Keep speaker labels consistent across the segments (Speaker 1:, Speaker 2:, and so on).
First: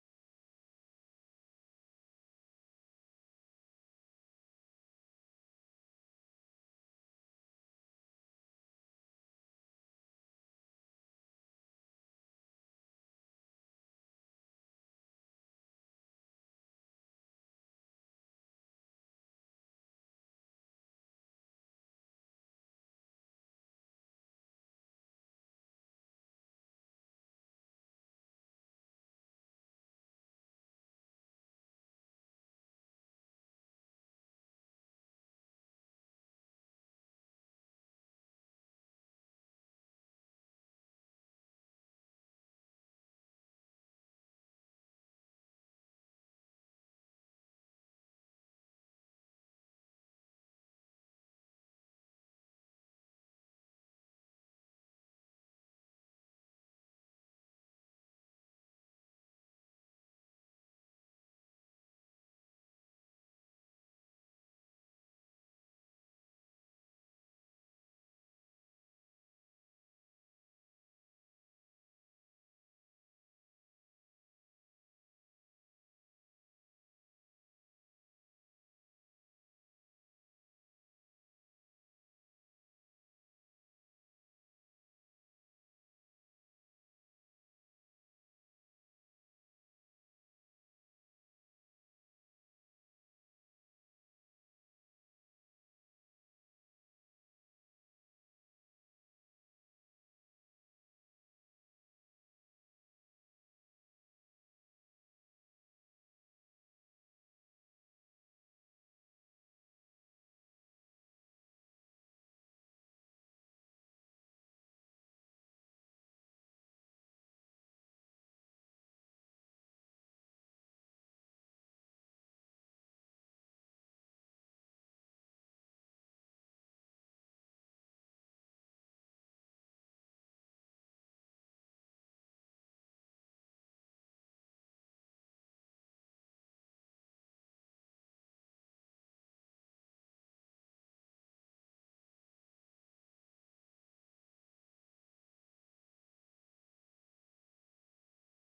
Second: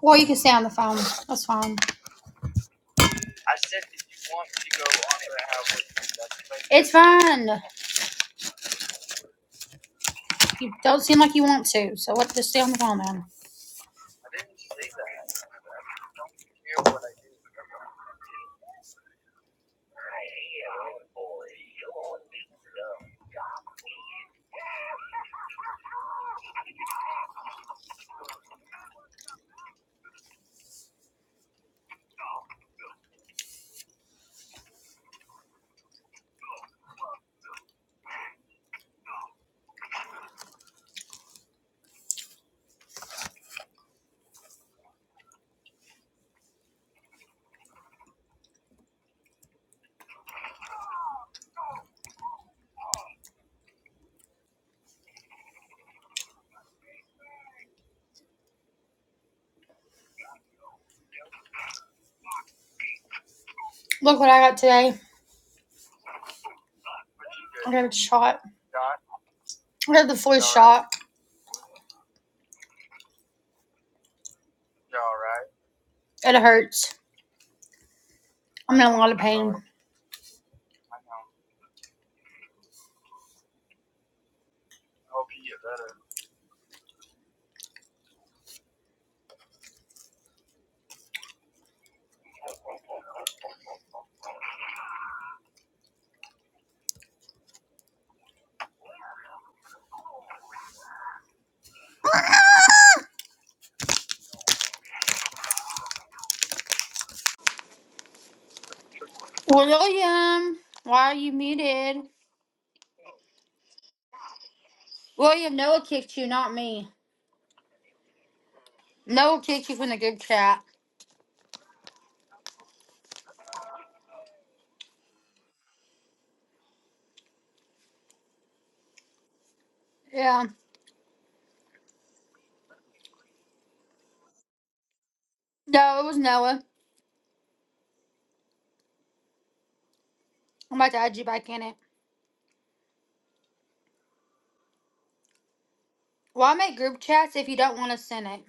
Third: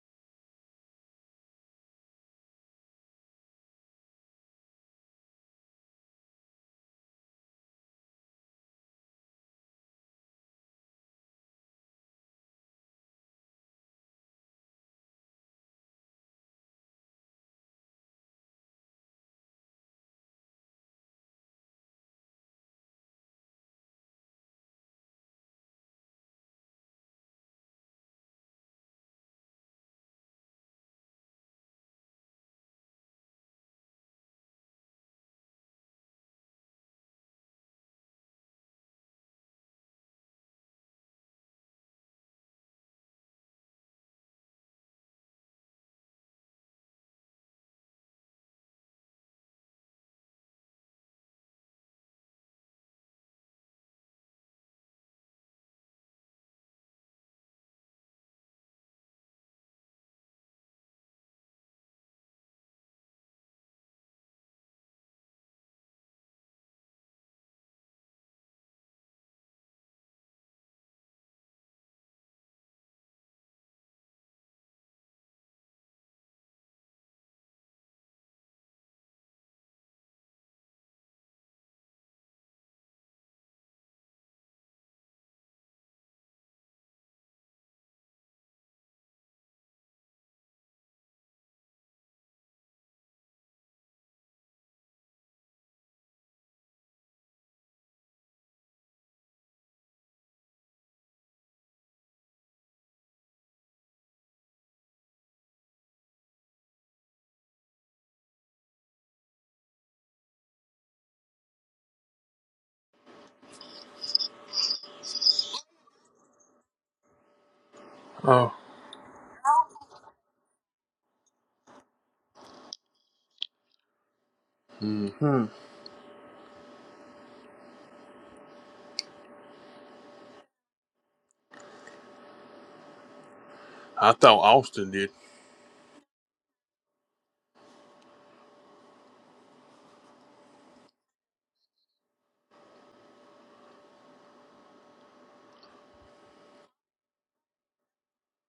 Speaker 1: Well, you can stay on the phone. That's fine. It's fine. You don't seem like you want to, so let's just stay on the phone then. Look what I got today. I got a shot. I got the flu shot. It hurts. I'm in a lot of pain. William, why are you muted? William, Noah kicked you, not me.
Speaker 2: Oh,
Speaker 1: Noah kicked you from the group chat.
Speaker 2: hmm.
Speaker 1: Yeah.
Speaker 2: I thought Austin did.
Speaker 1: No, it was Noah. I'm about to add you back in it. Why make group chats if you don't want to send it?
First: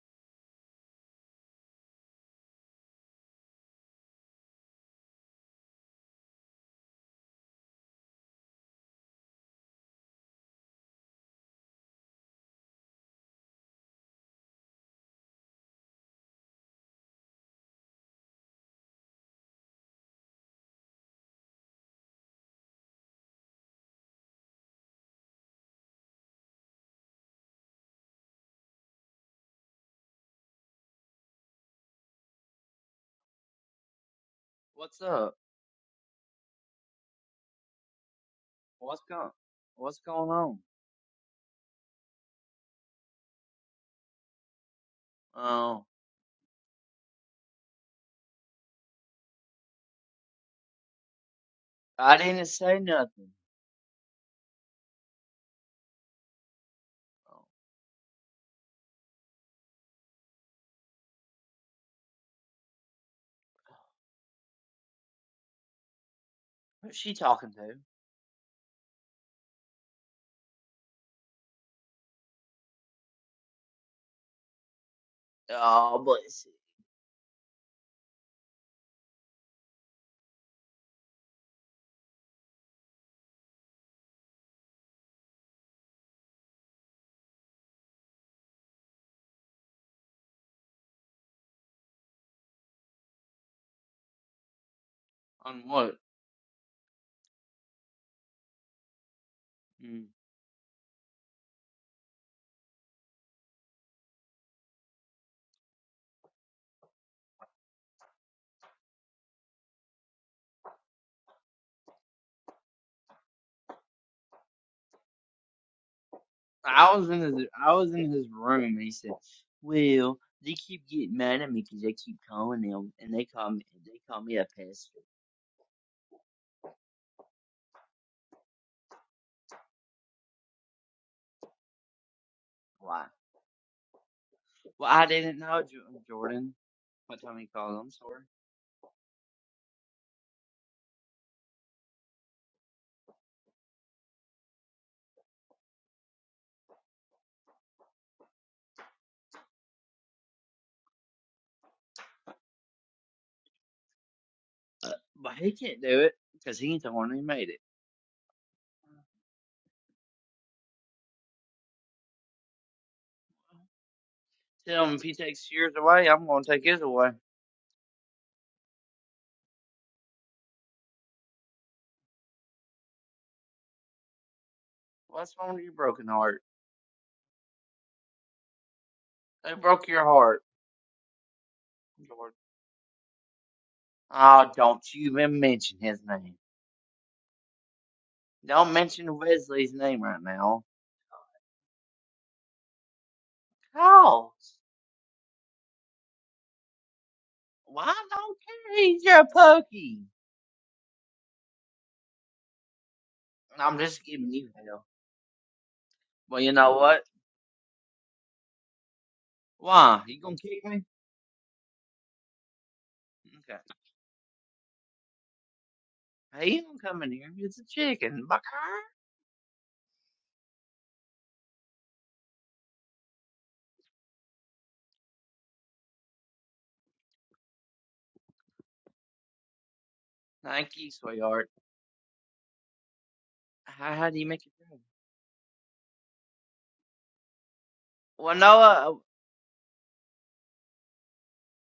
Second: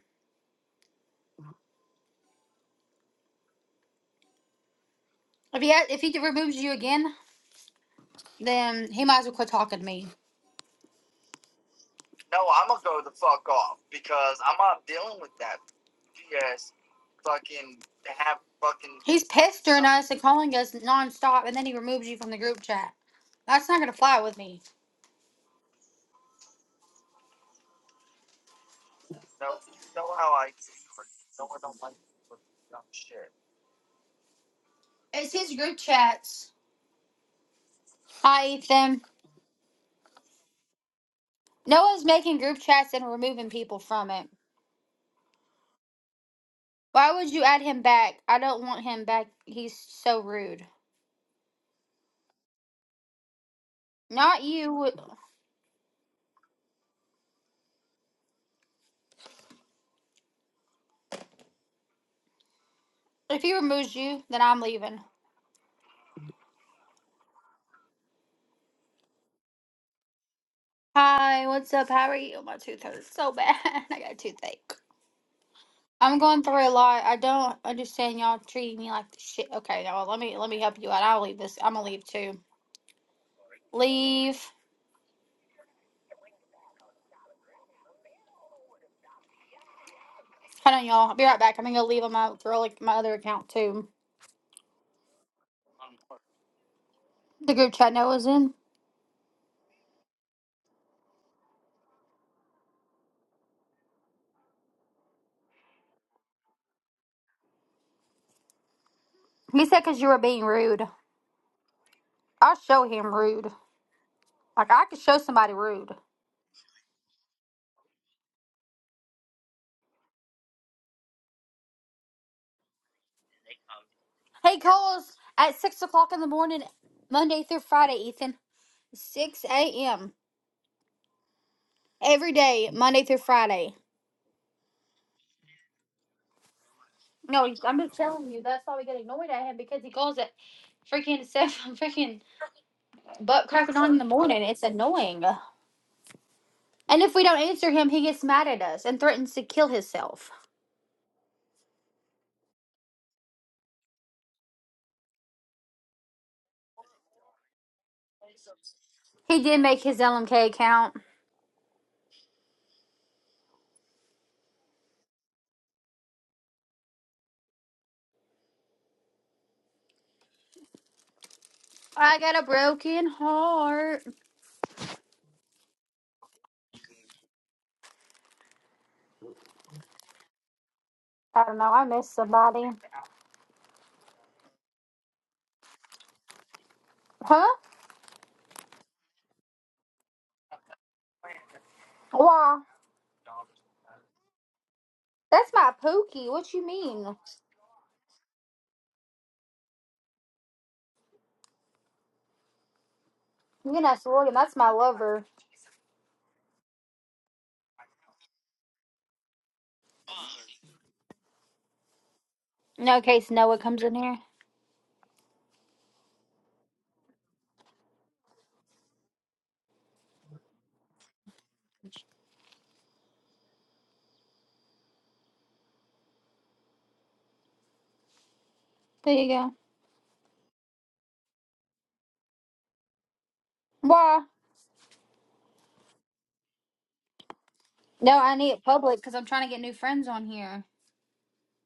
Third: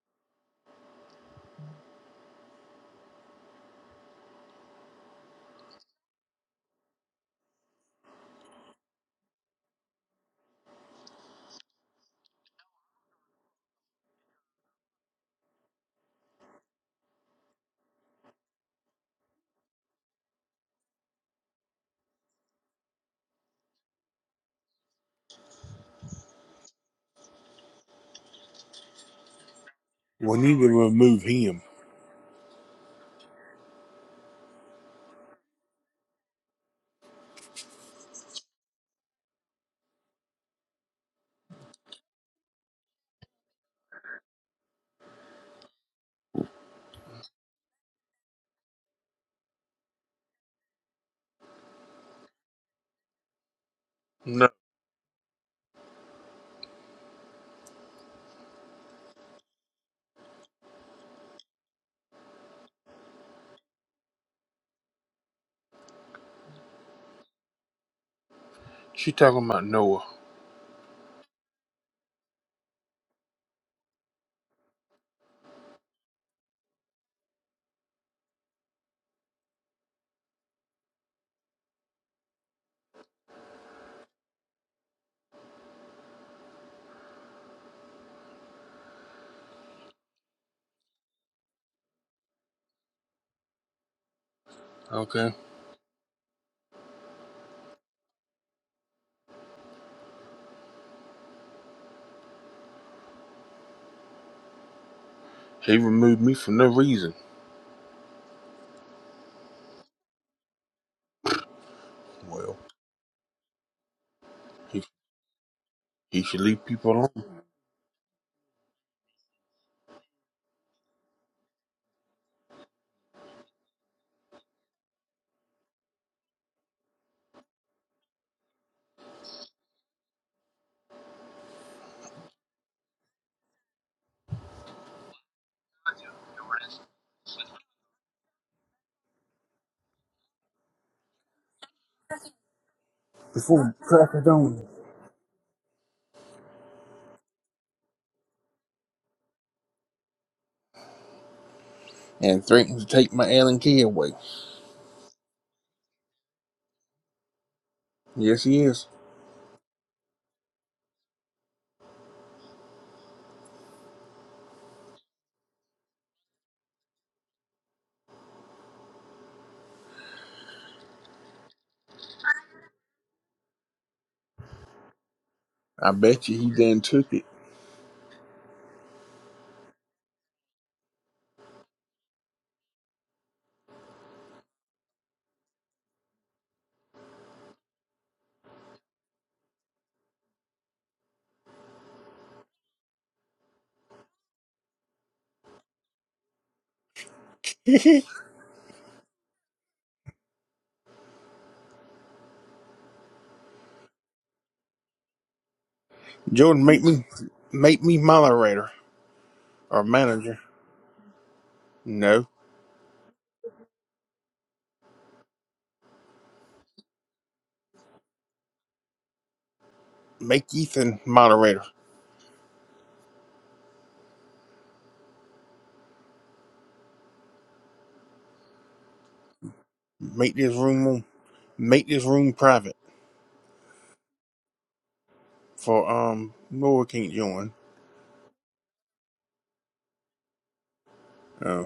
Speaker 1: If he, ha- if he removes you again, then he might as well quit talking to me. He's pestering us and calling us nonstop, and then he removes you from the group chat. That's not gonna fly with me.
Speaker 2: We need to remove him.
Speaker 3: What's
Speaker 1: It's
Speaker 3: up?
Speaker 1: his group chats. Hi, Ethan.
Speaker 3: What's going? What's going on?
Speaker 1: Noah's making group chats and removing people from it.
Speaker 3: Oh,
Speaker 1: Why would you add him back? I don't want him back. He's so rude.
Speaker 3: I didn't say nothing.
Speaker 1: Not you.
Speaker 3: Oh,
Speaker 1: If he removes you, then I'm leaving.
Speaker 3: who's she talking to?
Speaker 2: She talking about Noah.
Speaker 1: Hi, what's up? How are you? My tooth hurts so bad. I got a toothache.
Speaker 3: Oh,
Speaker 1: I'm going
Speaker 3: bless it.
Speaker 1: through a lot. I don't understand y'all treating me like the shit. Okay, now let me let me help you out. I'll leave this. I'm gonna leave too. Leave. Hold on, y'all. I'll be right back. I'm gonna go leave on my throw like my other account too.
Speaker 2: Okay.
Speaker 3: On what?
Speaker 1: The group chat Noah was in.
Speaker 3: Mm.
Speaker 2: He removed me for no reason.
Speaker 1: He said because you were being rude. I'll
Speaker 2: Well,
Speaker 1: show him rude. Like I could show somebody rude.
Speaker 2: he should leave people
Speaker 3: I was in
Speaker 2: alone.
Speaker 3: his. I was in his room. And he said, "Well, they keep getting mad at me 'cause I keep calling them, and they call me. They call me a
Speaker 1: He
Speaker 3: pastor.
Speaker 1: calls at six o'clock in the morning, Monday through Friday. Ethan, six a.m. every day, Monday
Speaker 3: Why?
Speaker 1: through Friday.
Speaker 3: Well, I didn't know Jo- Jordan. What time
Speaker 1: No,
Speaker 3: he
Speaker 1: he's-
Speaker 3: called?
Speaker 1: I'm
Speaker 3: I'm
Speaker 1: just
Speaker 3: sorry,
Speaker 1: telling you. That's why we get annoyed at him because he calls it freaking seven, freaking butt
Speaker 2: Before
Speaker 1: cracking
Speaker 2: he
Speaker 1: on in the
Speaker 2: crackers
Speaker 1: morning.
Speaker 2: on me
Speaker 1: It's annoying. And if we don't answer him, he gets mad at us and threatens to kill himself.
Speaker 2: And threatened to take my Allen key away.
Speaker 3: uh, but he can't do it 'cause he ain't the one who made it.
Speaker 2: Yes, he is.
Speaker 1: He did make his LMK account.
Speaker 3: Tell him if he takes yours away, I'm gonna take his away.
Speaker 1: I got a broken heart.
Speaker 3: What's wrong with your
Speaker 2: I
Speaker 3: broken
Speaker 2: bet you
Speaker 3: heart?
Speaker 2: he done took it.
Speaker 3: Who broke your heart,
Speaker 1: I don't know. I miss
Speaker 3: Jordan?
Speaker 1: somebody.
Speaker 3: Oh, don't you even mention his name.
Speaker 1: Huh?
Speaker 3: Don't mention Wesley's name right now.
Speaker 1: Why?
Speaker 3: Cause,
Speaker 1: That's my pookie. What you mean?
Speaker 3: well, I don't care. He's your pokey.
Speaker 1: You
Speaker 3: I'm
Speaker 1: can
Speaker 3: just
Speaker 1: ask
Speaker 3: giving
Speaker 1: William.
Speaker 3: you
Speaker 1: That's my
Speaker 3: hell.
Speaker 1: lover.
Speaker 3: Well, you
Speaker 2: Jordan,
Speaker 3: know
Speaker 2: make
Speaker 3: what?
Speaker 2: me make me moderator or
Speaker 3: Why? You gonna
Speaker 2: manager.
Speaker 3: kick me?
Speaker 2: No,
Speaker 1: No, in case Noah
Speaker 3: Okay.
Speaker 1: comes in here.
Speaker 3: Hey, you don't come in here. It's a chicken, bucker.
Speaker 2: make Ethan moderator.
Speaker 1: There you go.
Speaker 2: Make this
Speaker 3: Thank you,
Speaker 2: room
Speaker 3: sweetheart.
Speaker 2: make this room private
Speaker 3: How, how do
Speaker 1: Why?
Speaker 3: you make it better?
Speaker 2: for um Noah can't join.
Speaker 1: No, I
Speaker 3: Well,
Speaker 1: need it
Speaker 3: Noah.
Speaker 1: public
Speaker 3: uh,
Speaker 1: because I'm trying to get new friends on here.
Speaker 2: Oh.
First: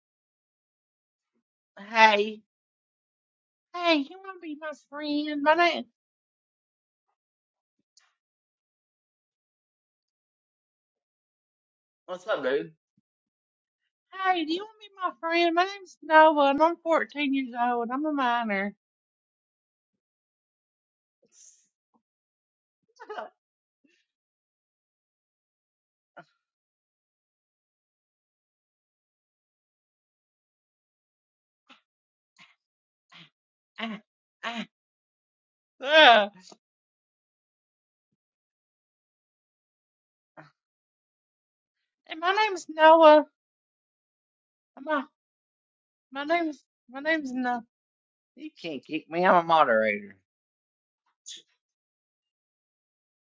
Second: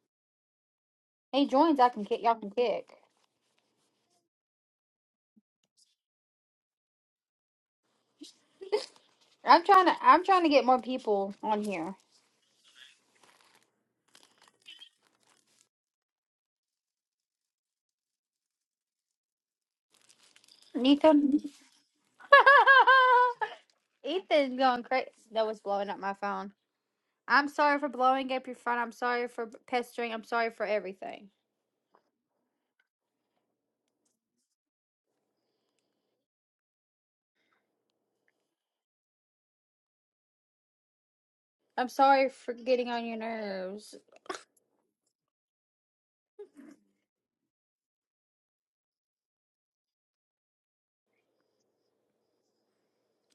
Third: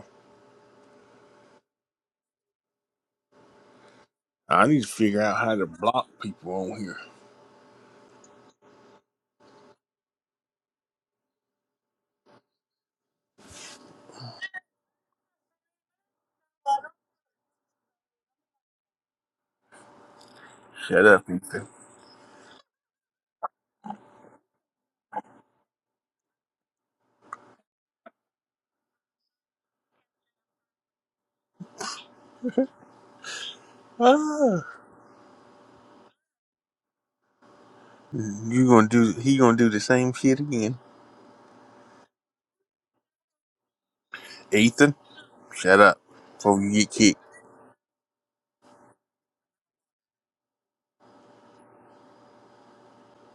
Speaker 1: Hey, joins. I can kick. Y'all
Speaker 3: Hey,
Speaker 1: can kick.
Speaker 3: hey, you wanna be
Speaker 2: I
Speaker 3: my
Speaker 2: need to figure
Speaker 3: friend?
Speaker 2: out
Speaker 3: My
Speaker 2: how to
Speaker 3: name.
Speaker 2: block people on here.
Speaker 1: I'm trying to. I'm trying to get more people on here.
Speaker 3: What's up, dude? Hey, do you want to be my friend? My name's Nova, and I'm 14 years old, I'm a minor.
Speaker 2: Shut up.
Speaker 1: Ethan. Ethan's going crazy. That was blowing up my phone. I'm sorry for blowing up your phone. I'm sorry for pestering. I'm sorry for everything.
Speaker 3: Ah, ah,
Speaker 2: Ah,
Speaker 3: ah.
Speaker 2: you gonna do? He gonna do the same shit again.
Speaker 1: I'm
Speaker 3: and
Speaker 1: sorry
Speaker 3: my
Speaker 1: for
Speaker 3: name's
Speaker 1: getting on your
Speaker 3: Noah.
Speaker 1: nerves.
Speaker 3: and
Speaker 2: Ethan,
Speaker 3: My
Speaker 2: shut up
Speaker 3: my name's
Speaker 2: before you get
Speaker 3: my
Speaker 2: kicked.
Speaker 3: name's No. You can't kick me. I'm a moderator.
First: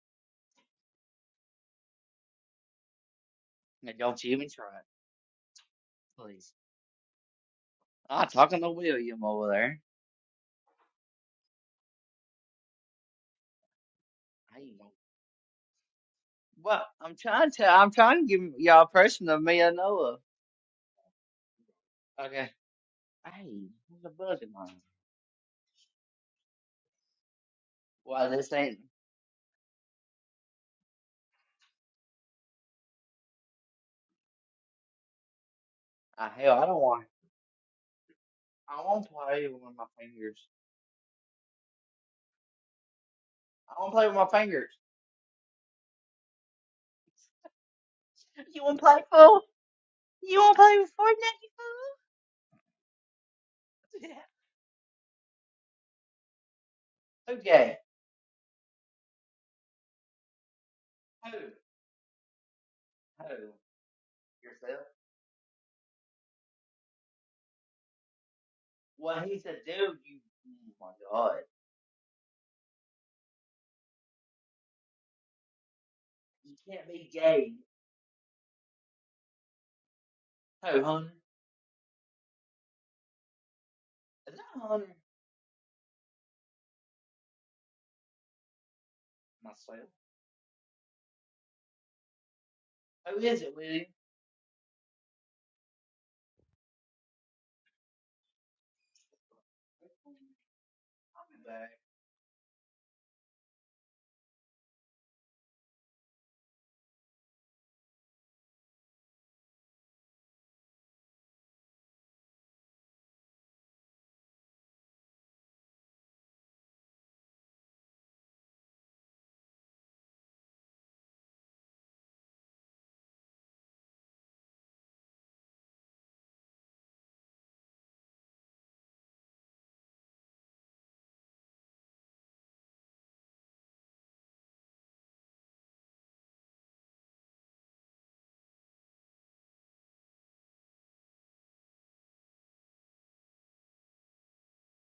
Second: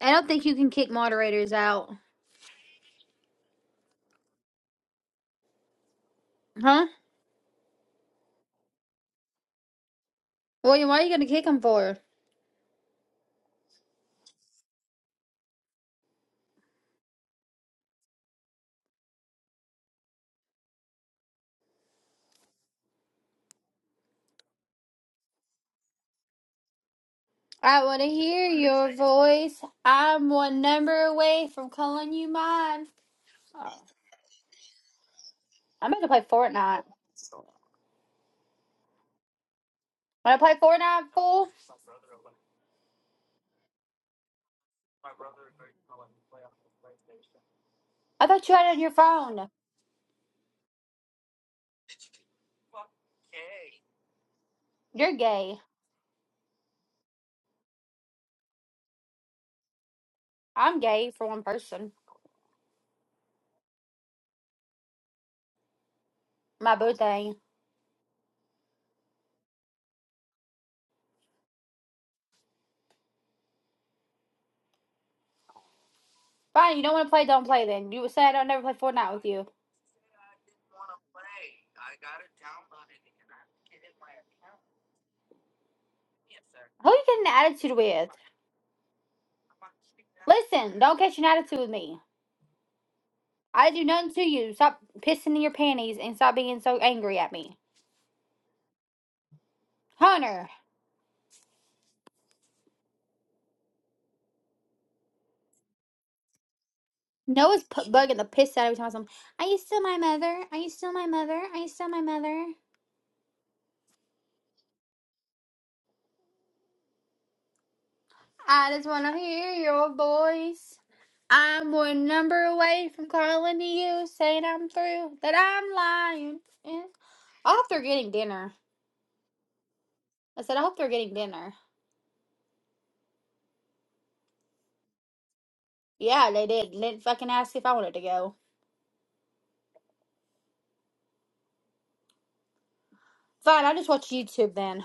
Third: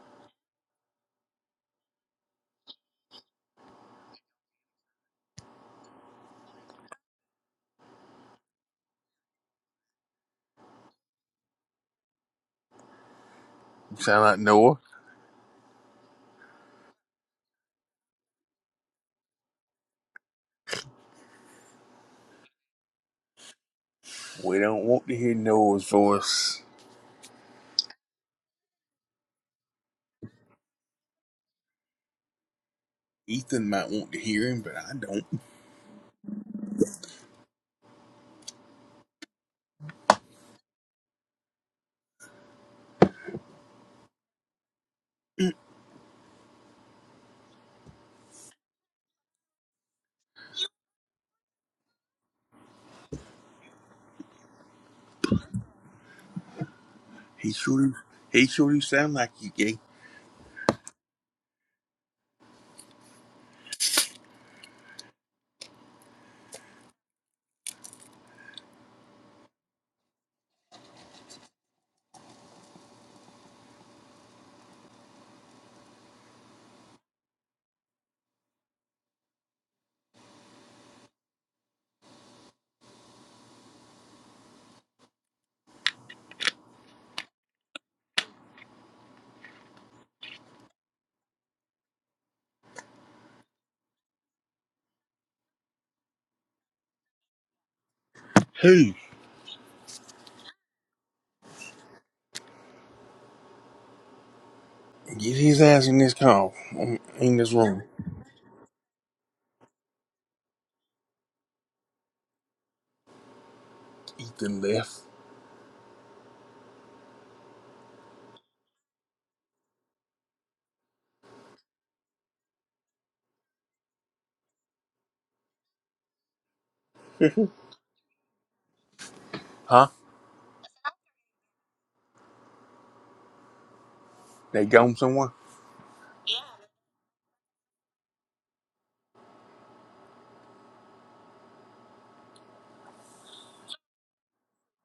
Speaker 1: I don't think you can kick moderators out,
Speaker 3: Now don't you even try it, please.
Speaker 1: huh?
Speaker 3: Ah, talking to William over there.
Speaker 1: William, why are you gonna kick them for?
Speaker 2: You sound like
Speaker 3: I ain't
Speaker 2: Noah.
Speaker 3: gonna- Well, I'm trying to. I'm trying to give y'all a person of me and Noah. Okay. Hey, what's the buzzing
Speaker 2: We
Speaker 3: on?
Speaker 2: don't want to hear Noah's voice.
Speaker 1: I want to
Speaker 3: Well,
Speaker 1: hear
Speaker 3: this ain't?
Speaker 1: your voice. I'm one number away from calling you mine.
Speaker 2: Ethan
Speaker 1: Oh,
Speaker 2: might want to hear him, but I don't.
Speaker 1: I'm about to play
Speaker 3: Uh, hell, I don't
Speaker 1: Fortnite.
Speaker 3: want. I won't play with my fingers.
Speaker 1: Want to play Fortnite, fool?
Speaker 3: I don't play with my fingers.
Speaker 1: I thought you
Speaker 3: You
Speaker 1: had it
Speaker 3: wanna
Speaker 1: on your
Speaker 3: play fool?
Speaker 1: phone.
Speaker 3: You wanna play with Fortnite, you fool?
Speaker 1: You're gay.
Speaker 2: He
Speaker 3: okay.
Speaker 2: sure He sure do sound like you, gay.
Speaker 1: I'm gay for
Speaker 3: Who?
Speaker 1: one person.
Speaker 3: Who? Yourself?
Speaker 1: My boo thing.
Speaker 3: Well, he said? dude. You. Oh my god. You
Speaker 1: Fine, you
Speaker 3: can't
Speaker 1: don't want
Speaker 3: be
Speaker 1: to play, don't
Speaker 3: gay.
Speaker 1: play then. You said I'll never play Fortnite with you.
Speaker 3: Who, Hunter? Is that Hunter?
Speaker 1: Who you getting an attitude with?
Speaker 3: Myself.
Speaker 1: Listen, don't catch an attitude with me.
Speaker 3: Who is it,
Speaker 1: I do
Speaker 3: William?
Speaker 1: nothing to you. Stop pissing in your panties and stop being so angry at me.
Speaker 2: Hey,
Speaker 1: Hunter,
Speaker 3: I'll be back.
Speaker 2: get his ass in this car. I'm in this
Speaker 1: Noah's
Speaker 2: room.
Speaker 1: p- bugging the piss out of me. telling him, Are you still my mother? Are you still my mother? Are you still my mother?
Speaker 2: Ethan left.
Speaker 1: I just want to hear your voice. I'm one number away from calling to you, saying I'm through, that I'm lying. Yeah. I hope they're getting dinner.
Speaker 2: Huh?
Speaker 1: I said, I hope they're getting dinner.
Speaker 2: They gone somewhere.
Speaker 1: Yeah, they did. They didn't fucking ask if I wanted to go. Fine, I'll just watch YouTube then.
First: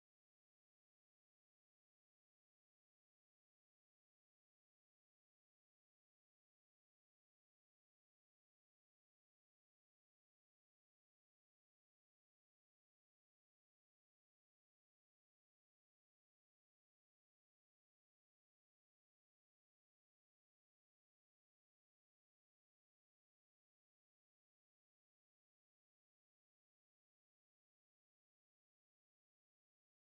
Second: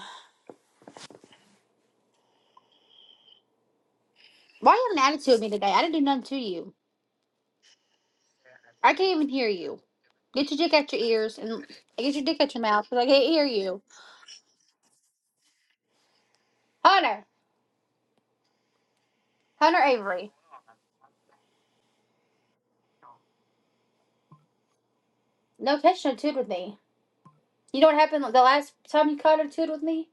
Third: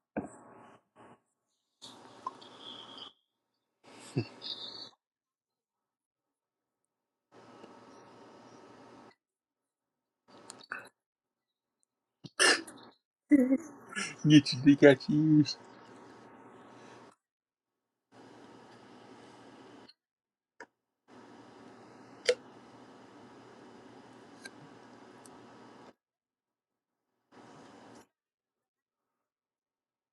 Speaker 1: Why you have an attitude with me today? I didn't do nothing to you. I can't even hear you. Get your dick out your ears and get your dick out your mouth because I can't hear you.
Speaker 2: Get your dick out your ears.
Speaker 1: Hunter, Hunter Avery, no catch no attitude with me. You know what happened the last time you caught an attitude with me?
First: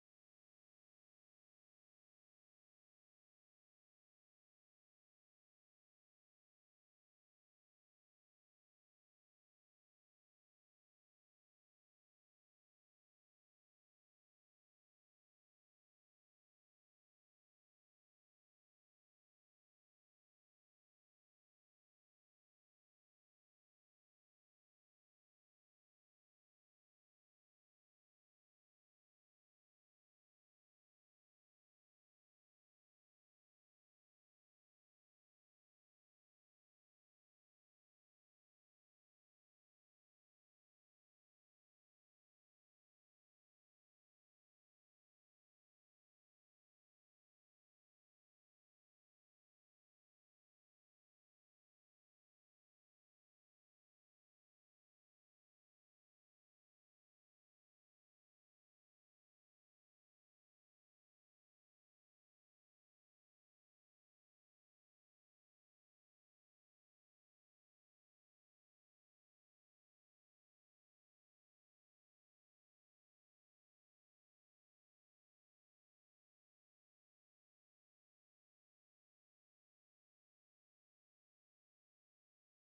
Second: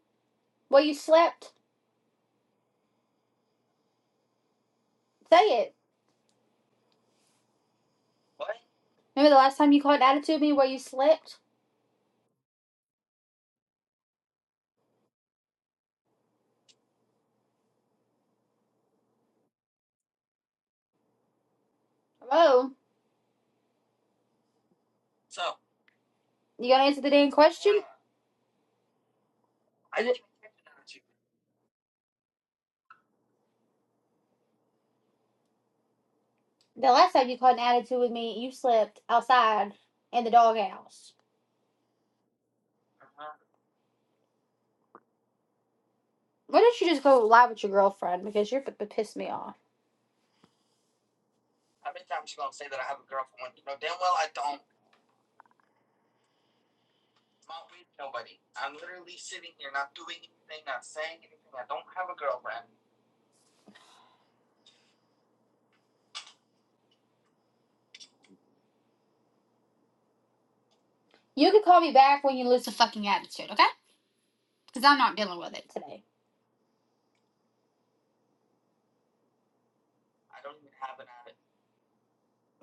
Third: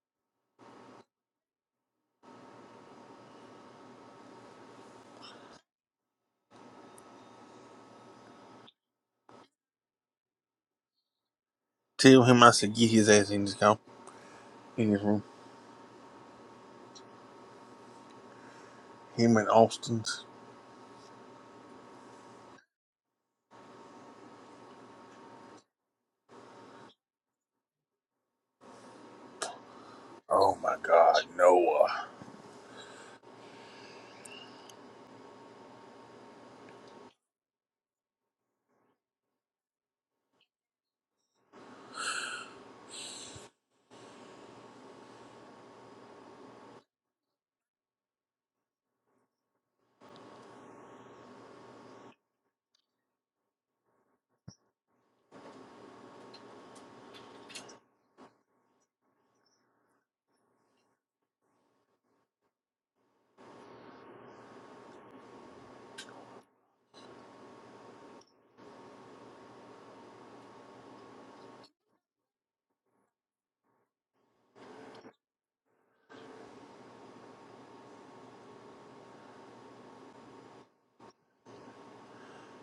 Speaker 1: Where you slept? Say it. Remember the last time you caught an attitude with me where you slept?
Speaker 2: Tell him I said get his ass in this car. In this room. Him and Austin's.
Speaker 1: Oh, You gonna answer the damn question?
Speaker 2: Oh my God, Noah.
Speaker 1: The last time you caught an attitude with me, you slept outside in the doghouse. Why don't you just go lie with your girlfriend? Because you're fucking pissed me off. You can call me back when you lose the fucking attitude, okay? Because I'm not dealing with it today.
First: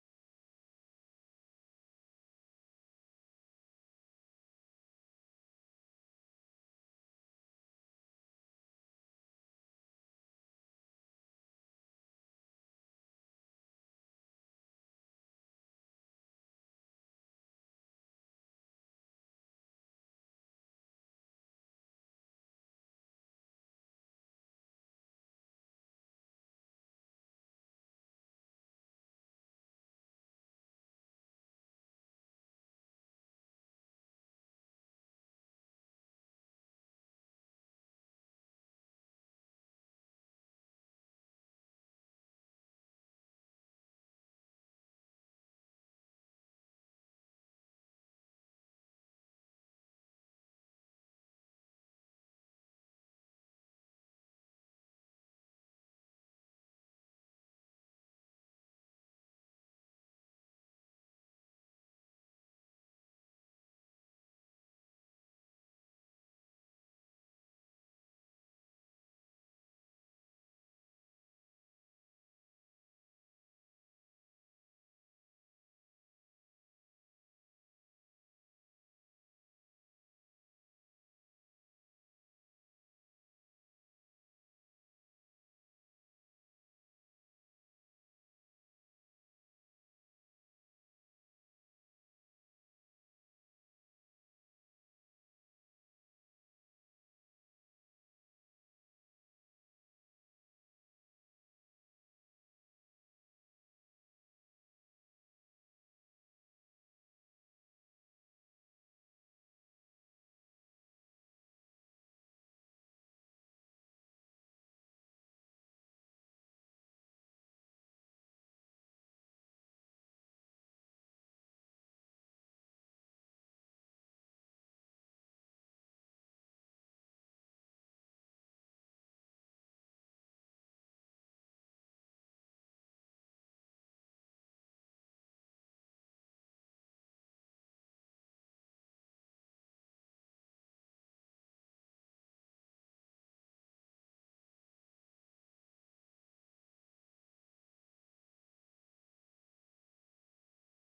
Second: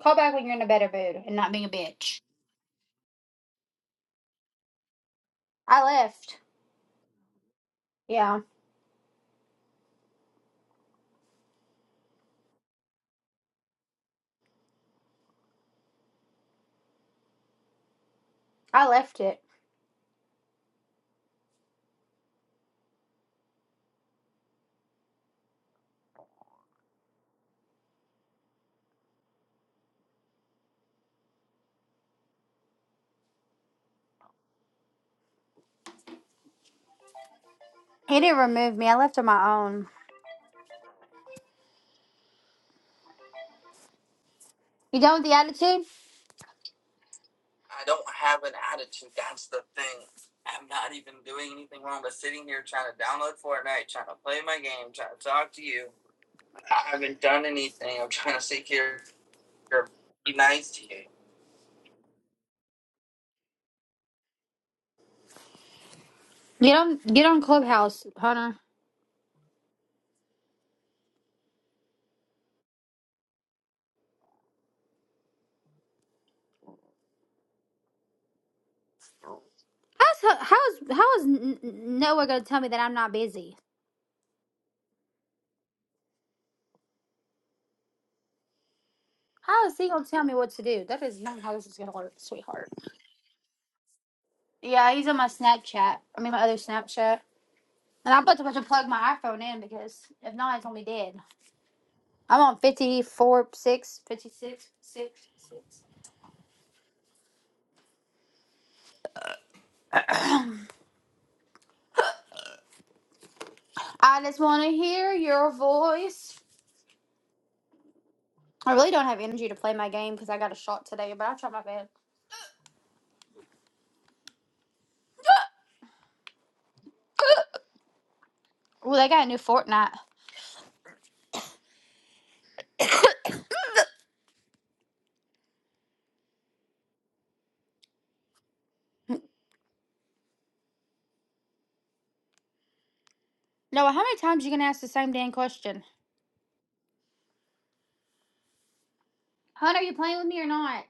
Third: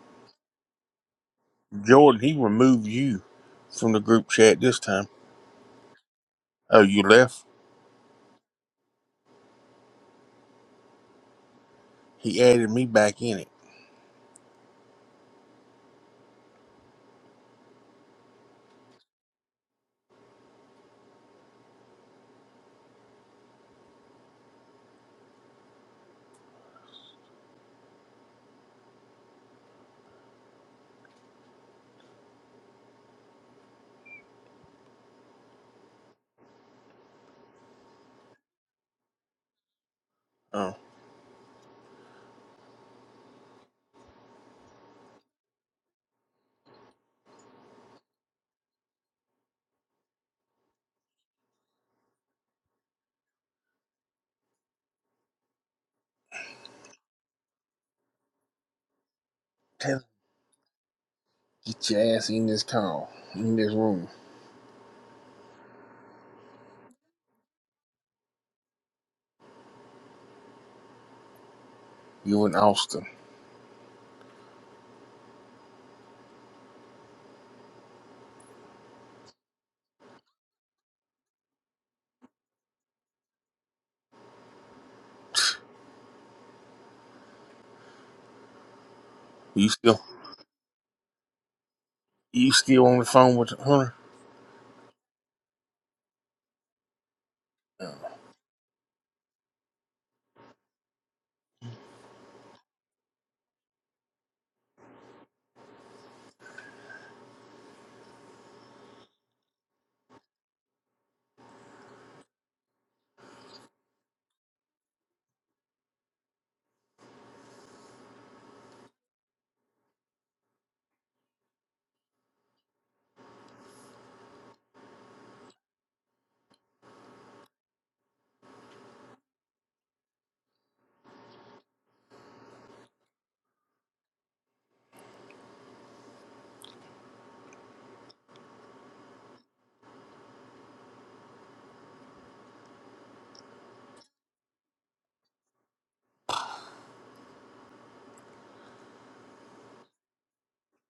Speaker 1: Call back when you're in a better mood and not being a bitch.
Speaker 2: Jordan, he removed you from the group chat this time.
Speaker 1: I left.
Speaker 2: Oh, you left?
Speaker 1: Yeah,
Speaker 2: He added me back in it.
Speaker 1: I left it. He didn't remove me. I left on my own.
Speaker 2: Oh.
Speaker 1: You done with the attitude?
Speaker 2: Get your ass in this call, in this room.
Speaker 1: Get on, get on Clubhouse, Hunter.
Speaker 2: You and Austin.
Speaker 1: How's her- how's how is N- N- Noah gonna tell me that I'm not busy? How
Speaker 2: You,
Speaker 1: is he gonna tell me what to do? That is not how this is gonna work,
Speaker 2: you
Speaker 1: sweetheart.
Speaker 2: still on the phone with Hunter?
Speaker 1: Yeah, he's on my Snapchat. I mean my other Snapchat. And I'm about to, about to plug my iPhone in because if not, it's gonna be dead. I'm on 54, fifty six fifty-six, six six. I just want to hear your voice. I really don't have energy to play my game because I got a shot today, but I'll try my best. Well, they got a new Fortnite. Noah, how many times you gonna ask the same damn question? Hun, are you playing with me or not?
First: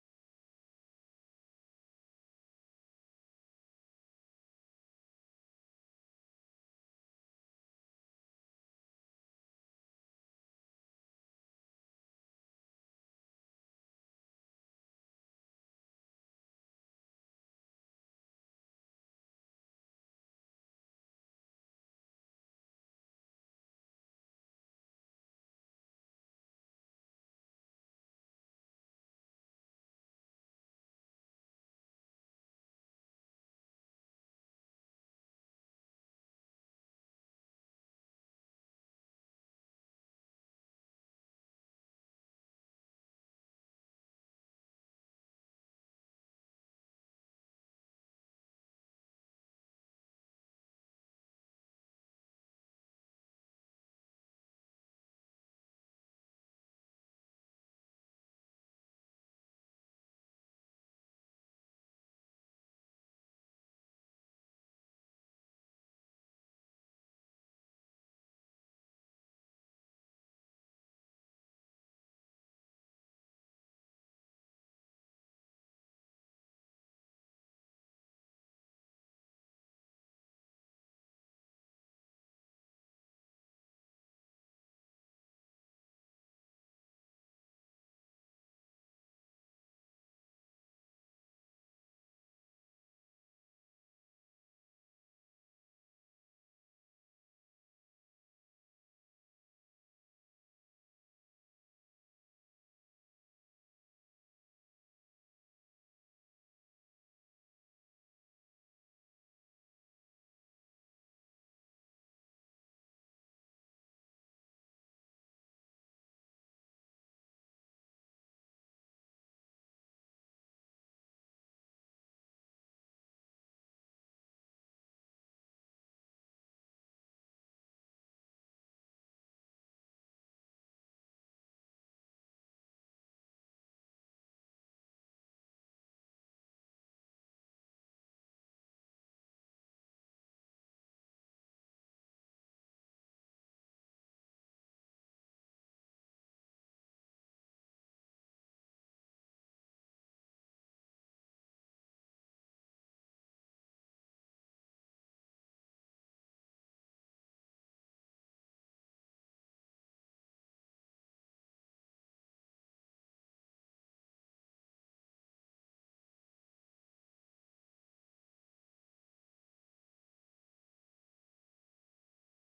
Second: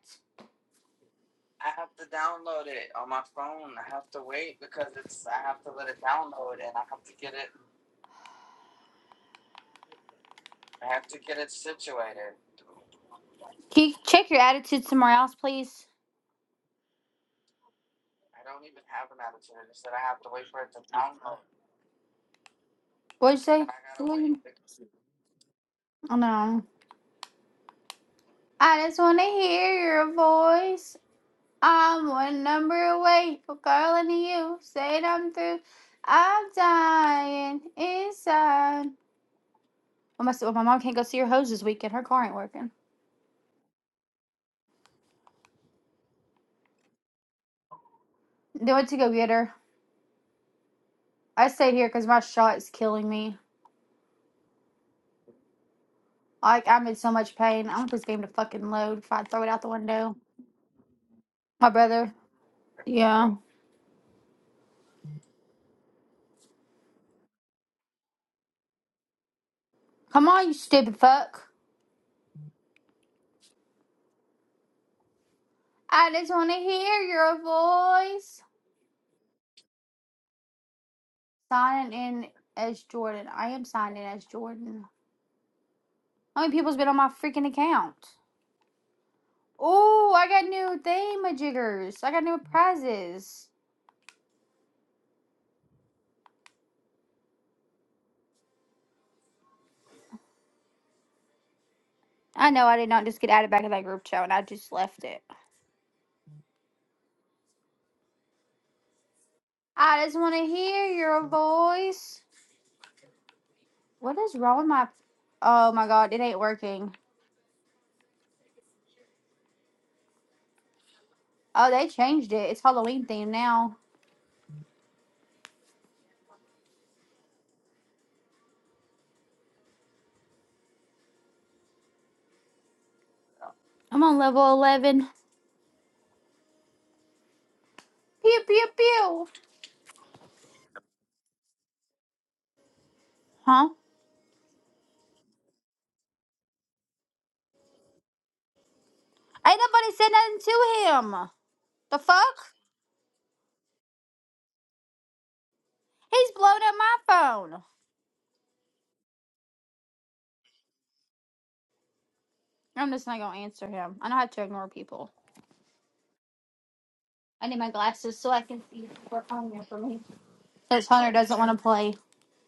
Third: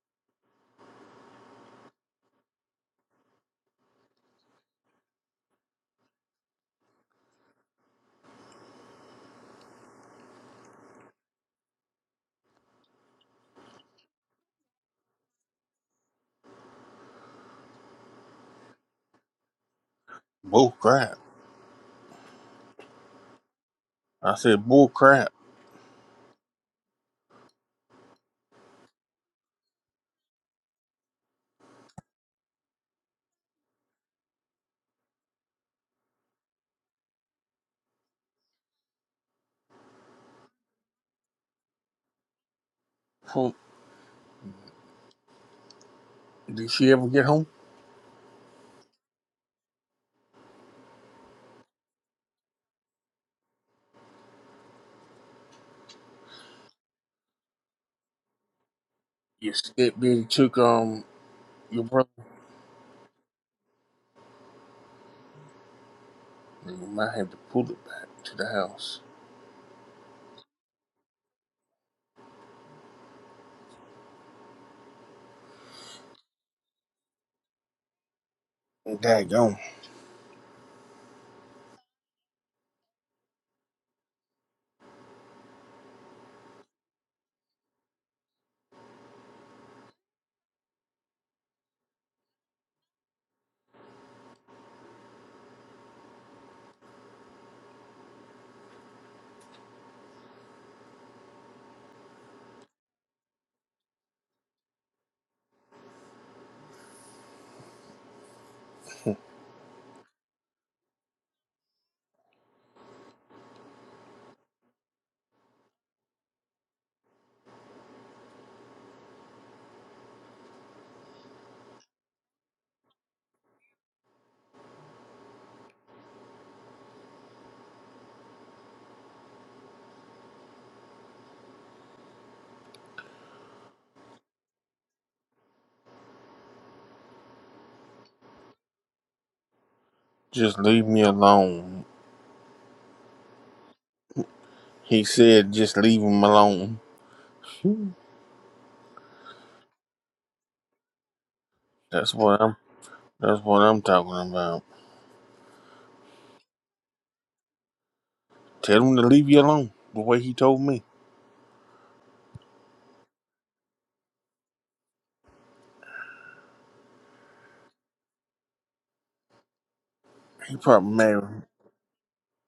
Speaker 1: Can you check your attitude somewhere else, please?
Speaker 2: Bull crap.
Speaker 1: What'd you say?
Speaker 2: I said, bull crap.
Speaker 1: Oh no. I just want to hear your voice. I'm one number away from calling to you. Saying I'm through. I'm dying inside. Well, my, well, my mom can't go see her hose this weekend. Her car ain't working.
Speaker 2: Huh. Did she ever get home?
Speaker 1: They went to go get her. I stayed here because my shot is killing me. Like, I'm in so much pain. I want this game to fucking load if I throw it out the
Speaker 2: That
Speaker 1: window.
Speaker 2: bitch took, um,
Speaker 1: My
Speaker 2: you
Speaker 1: brother. Yeah.
Speaker 2: you might have to pull it back to the house.
Speaker 1: Come on, you stupid fuck. I just want to hear your voice.
Speaker 2: Daggone.
Speaker 1: Signing in as Jordan. I am signing in as Jordan. How many people's been on my freaking account? Oh, I got new thingamajiggers. I got new prizes. I know I did not just get added back to that group chat and I just left it. I just want to hear your voice. What is wrong with my. Oh my god, it ain't working. Oh, they changed it. It's Halloween themed now. I'm on level 11. Pew, pew, pew.
Speaker 2: Just leave me alone.
Speaker 1: Huh?
Speaker 2: He said, just leave him alone.
Speaker 1: Ain't nobody said nothing to him.
Speaker 2: Phew.
Speaker 1: The
Speaker 2: That's what
Speaker 1: fuck?
Speaker 2: I'm. That's what I'm talking about.
Speaker 1: He's blown up my phone.
Speaker 2: Tell him to leave you alone. The way he told me,
Speaker 1: I'm just not gonna answer him. I know how to ignore people. I need my glasses so I can see what's on there for me.
Speaker 2: he
Speaker 1: Says
Speaker 2: probably
Speaker 1: Hunter
Speaker 2: mad.
Speaker 1: doesn't want to play. Didn't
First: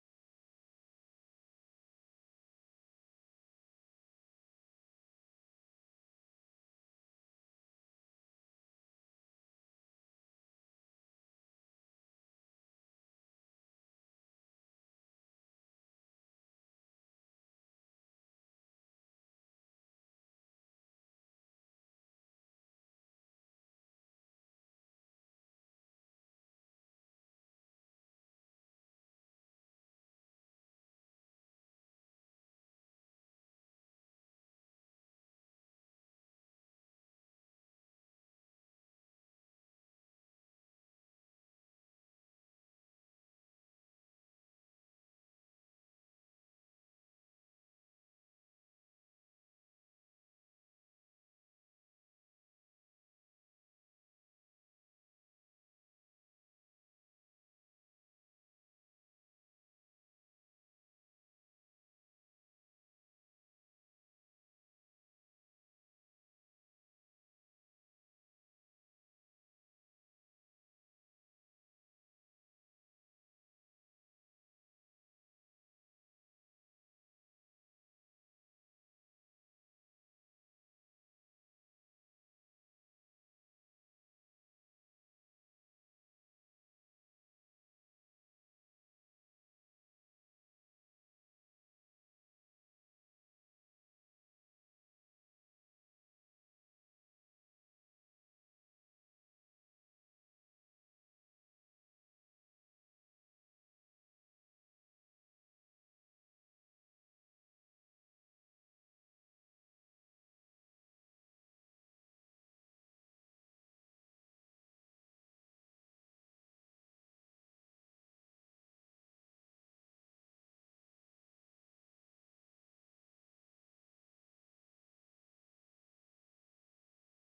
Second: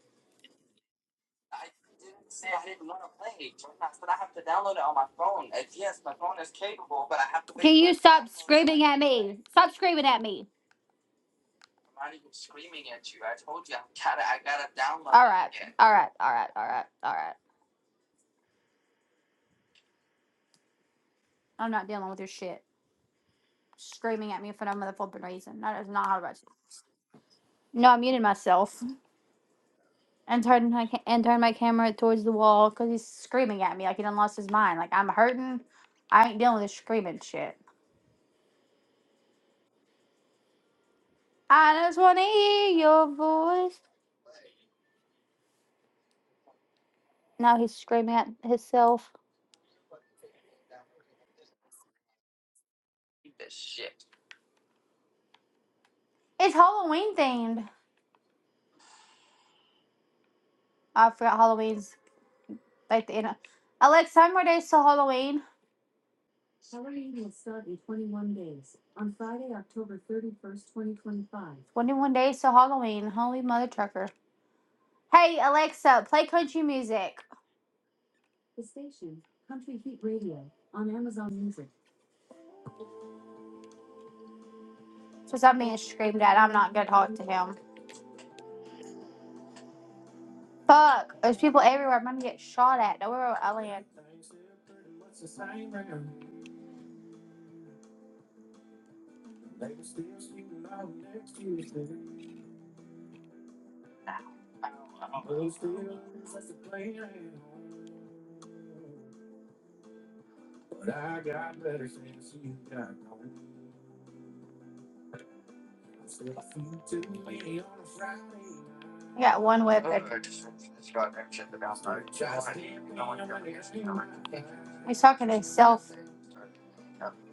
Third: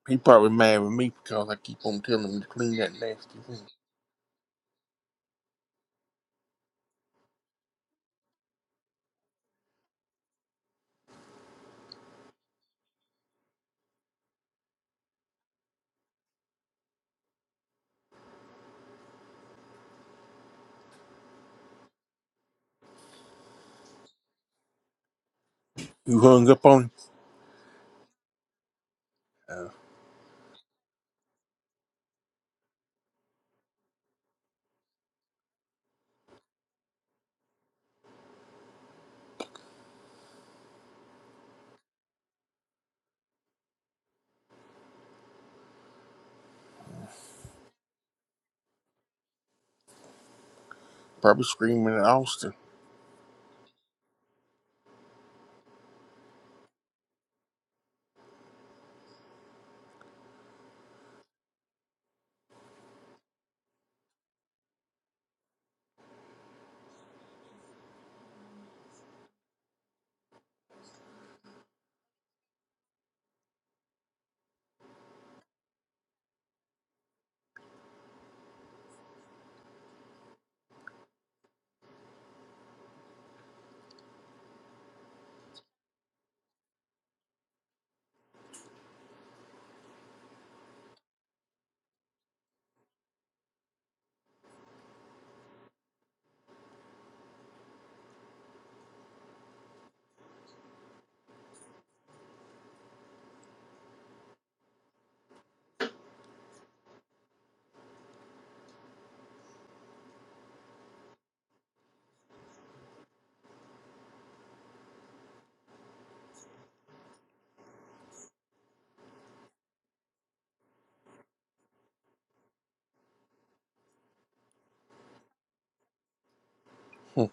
Speaker 2: He probably mad with me because I keep on telling him to
Speaker 1: say I I
Speaker 2: clean
Speaker 1: I want
Speaker 2: that nest.
Speaker 1: to to to. play. but have have to download it on my my phone. phone Yes, my phone is capable, but I have to. Wait. Can you stop screaming at me? Stop screaming at me. I'm I I I not even screaming at you. you told you I gotta, I gotta download. All right, it. all right, all right, all right, all right. I'm not dealing with your shit. screaming at me for no motherfucking reason. That is not how
Speaker 2: You
Speaker 1: to watch.
Speaker 2: hung up on him.
Speaker 1: No, I muted myself
Speaker 2: Uh,
Speaker 1: and turned my ca- and turned my camera towards the wall because he's screaming at me like he done lost his mind. Like I'm hurting. I ain't dealing with this screaming shit. I just want to hear your voice. Now he's screaming at himself.
Speaker 2: probably screaming at Austin.
Speaker 1: It's Halloween themed. I forgot Halloween's like the end. of- Alexa, how more days till Halloween? 21 days till Halloween. Holy mother trucker. Hey, Alexa, play country music. Because I'm being screamed at. I'm not going to talk to him. Fuck. There's people everywhere. I'm gonna get shot at. Don't worry about Alien. I got one weapon. He's talking to himself.
Speaker 2: Hmm.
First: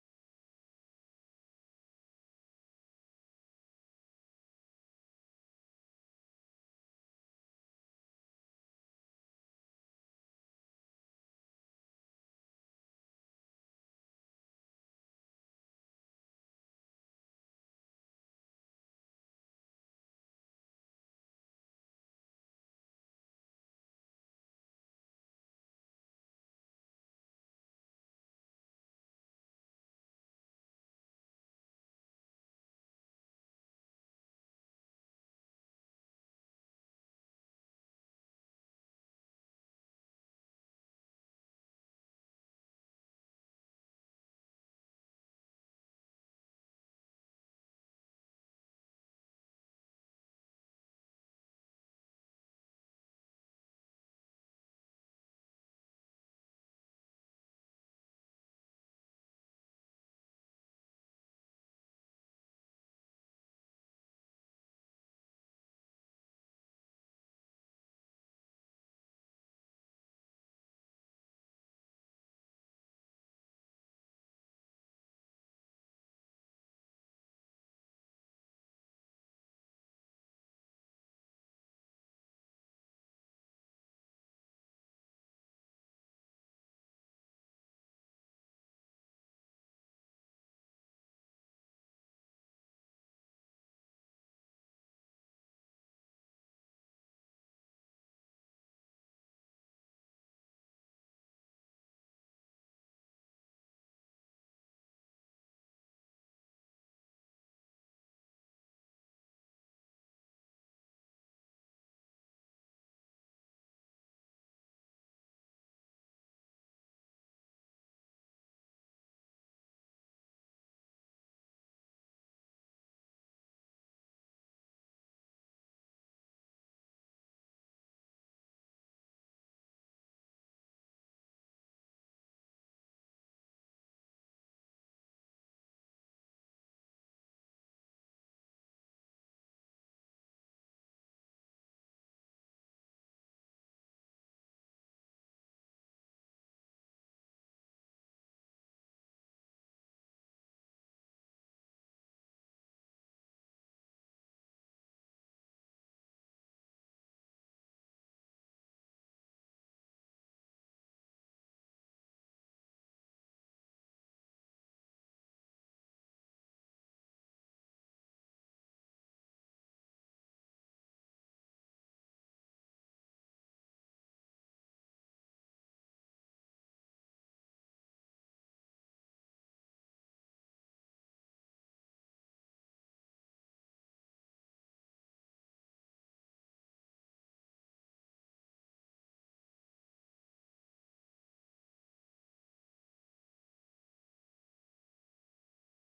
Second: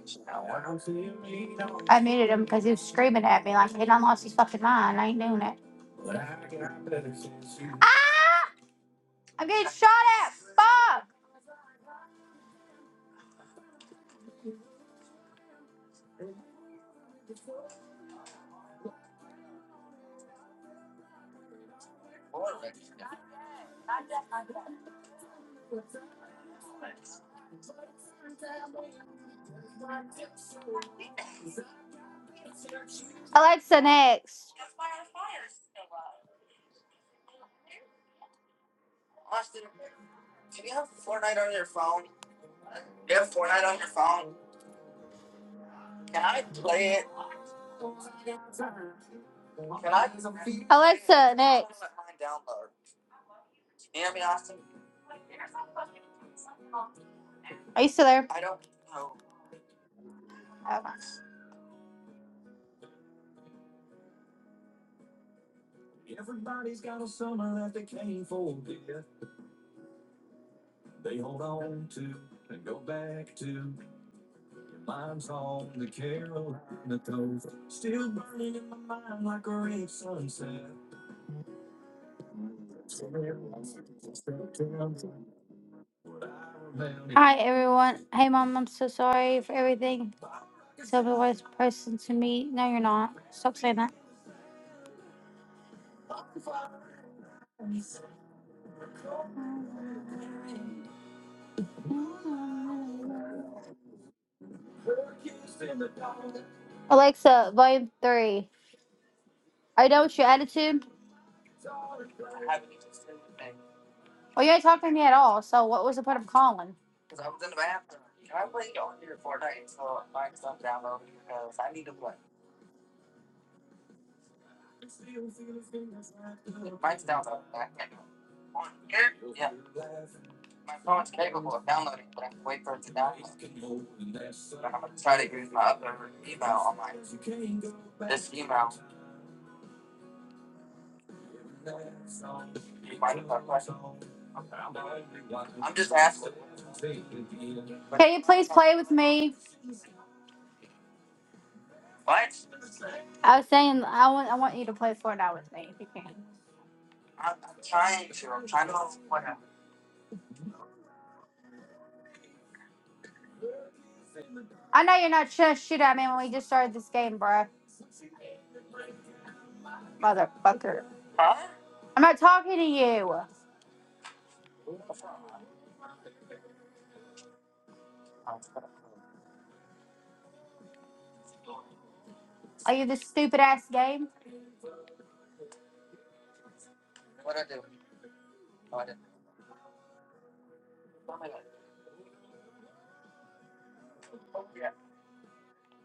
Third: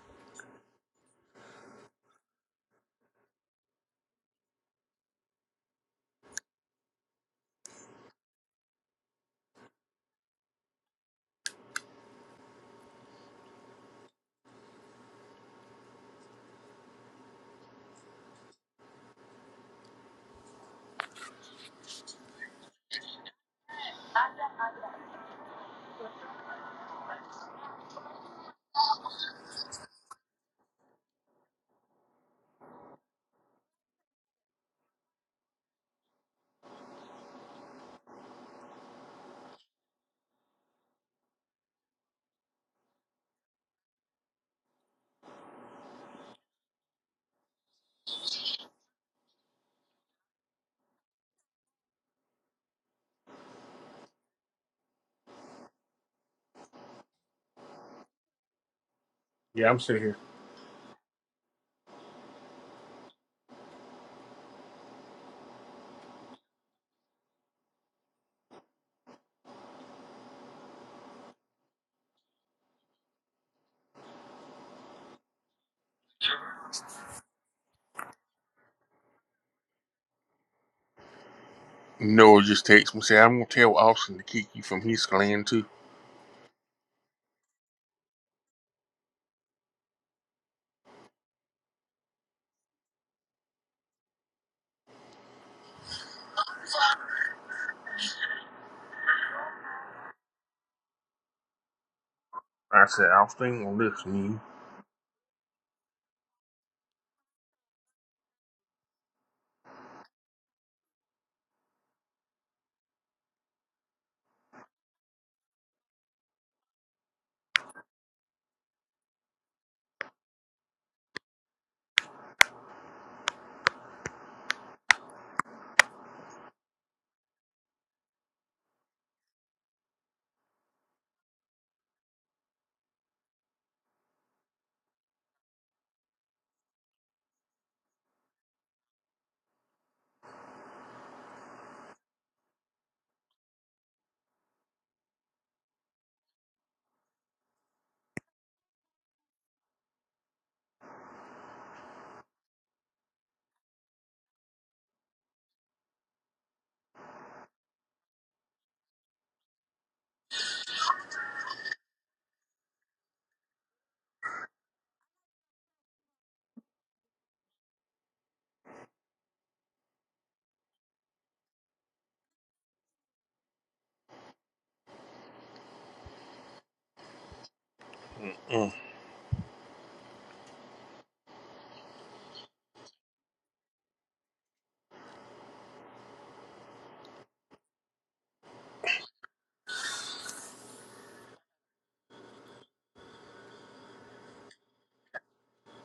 Speaker 1: I muted him because he was screaming at me like he done lost his fucking mind. I ain't doing it. Ah! I'm getting shot at. Fuck. Alexa next. Alexa next. Are you still there?
Speaker 2: Yeah, I'm sitting here.
Speaker 1: Okay.
Speaker 2: Noah just texted me say I'm gonna tell Austin to kick you from his clan too.
Speaker 1: Hi everyone. Hey mom, I'm so sorry for everything. Tell me the worst person to me. No, you're not. Stop saying that.
Speaker 2: I said Austin ain't gonna listen to you.
Speaker 1: Alexa, volume three. Are you done with your attitude? Well, you ain't talking to me at all. So what was the point of calling? Can you please play with me? I was saying I want I want you to play Fortnite with me if you can. I know you're not just shit at me when we just started this game, bruh. Motherfucker. I'm not talking to you.
Speaker 2: Mm-hmm.
Speaker 1: Are you this stupid ass game?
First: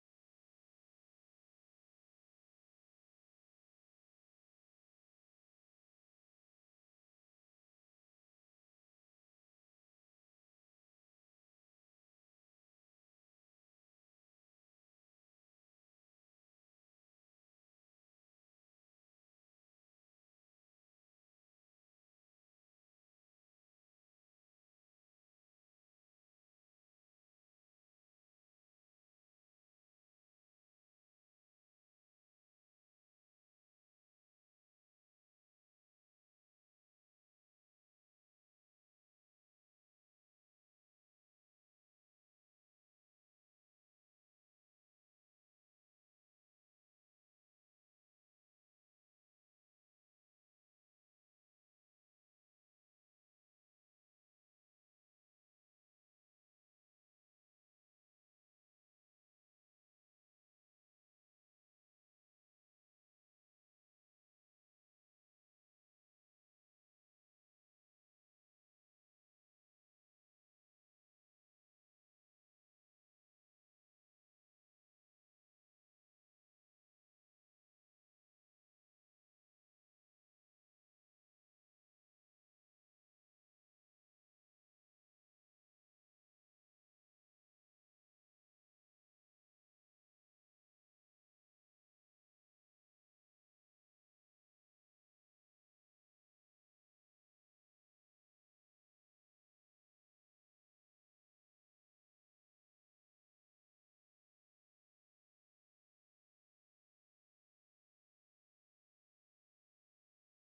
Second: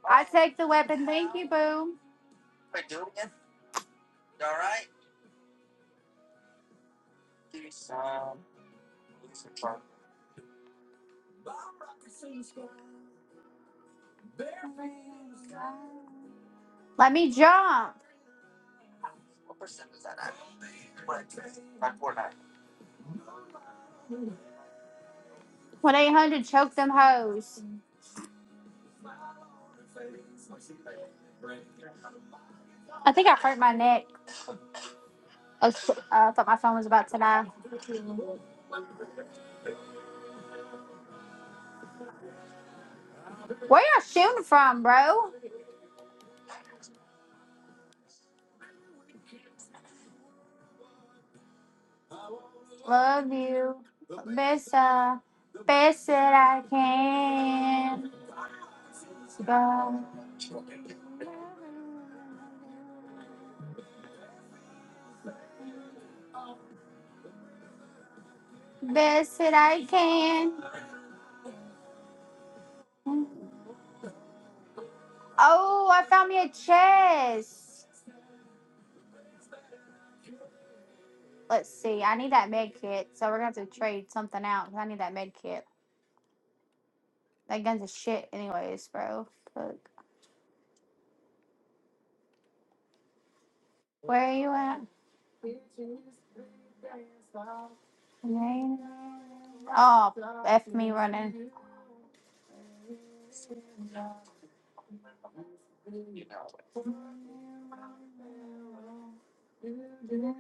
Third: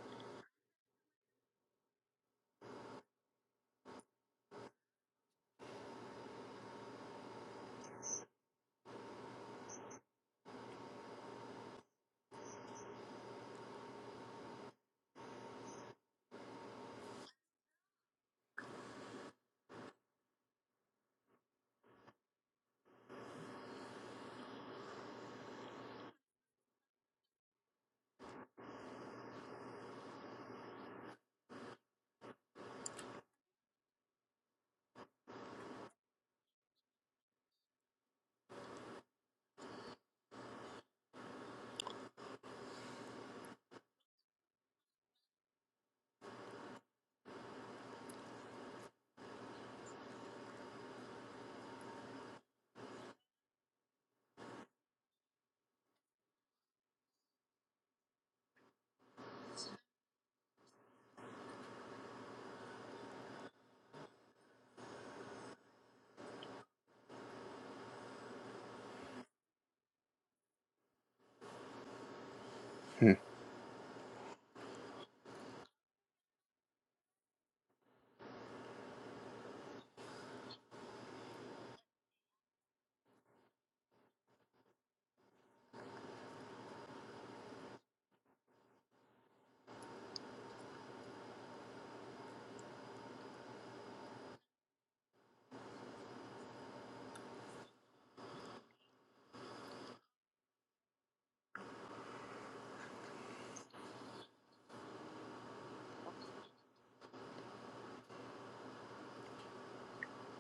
Speaker 1: I take the weapon. Thank you, boo. Let me jump. 1 800 choke them hoes. I think I hurt my neck. I, was, uh, I thought my phone was about to die. Where y'all shooting from, bro? Love you. Best, uh, best that I can. Go. Best that I can. Oh, I found me a chest. Let's see. I need that med kit, so we're gonna have to trade something out. Cause I need that med kit. That gun's a shit, anyways, bro. Fuck. Where are you at? Oh, f me running. Mm.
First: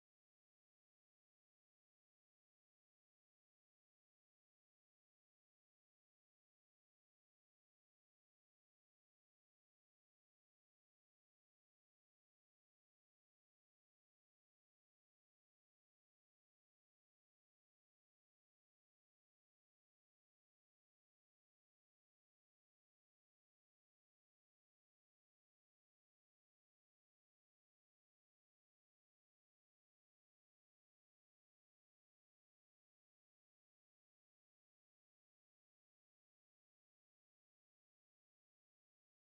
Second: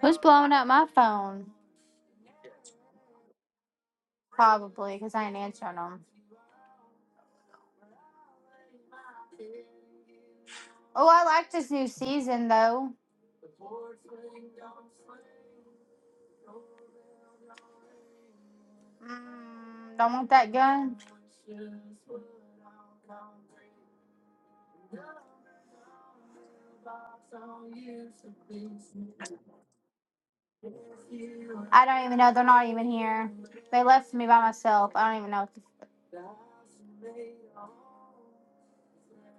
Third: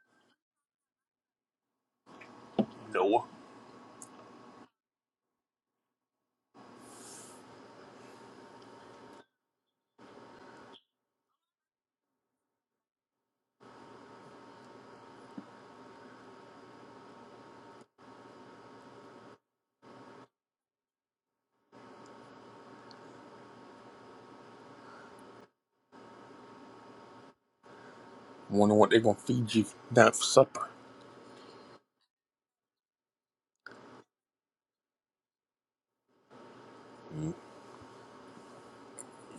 Speaker 1: Who's blowing up my phone?
Speaker 2: Noah,
Speaker 1: Probably because I ain't answering them. Oh, I like this new season though. Mm, don't want that gun.
Speaker 2: wonder what they're gonna feed you tonight for supper.
Speaker 1: I don't even know. They're not even here. They left me by myself. I don't even know.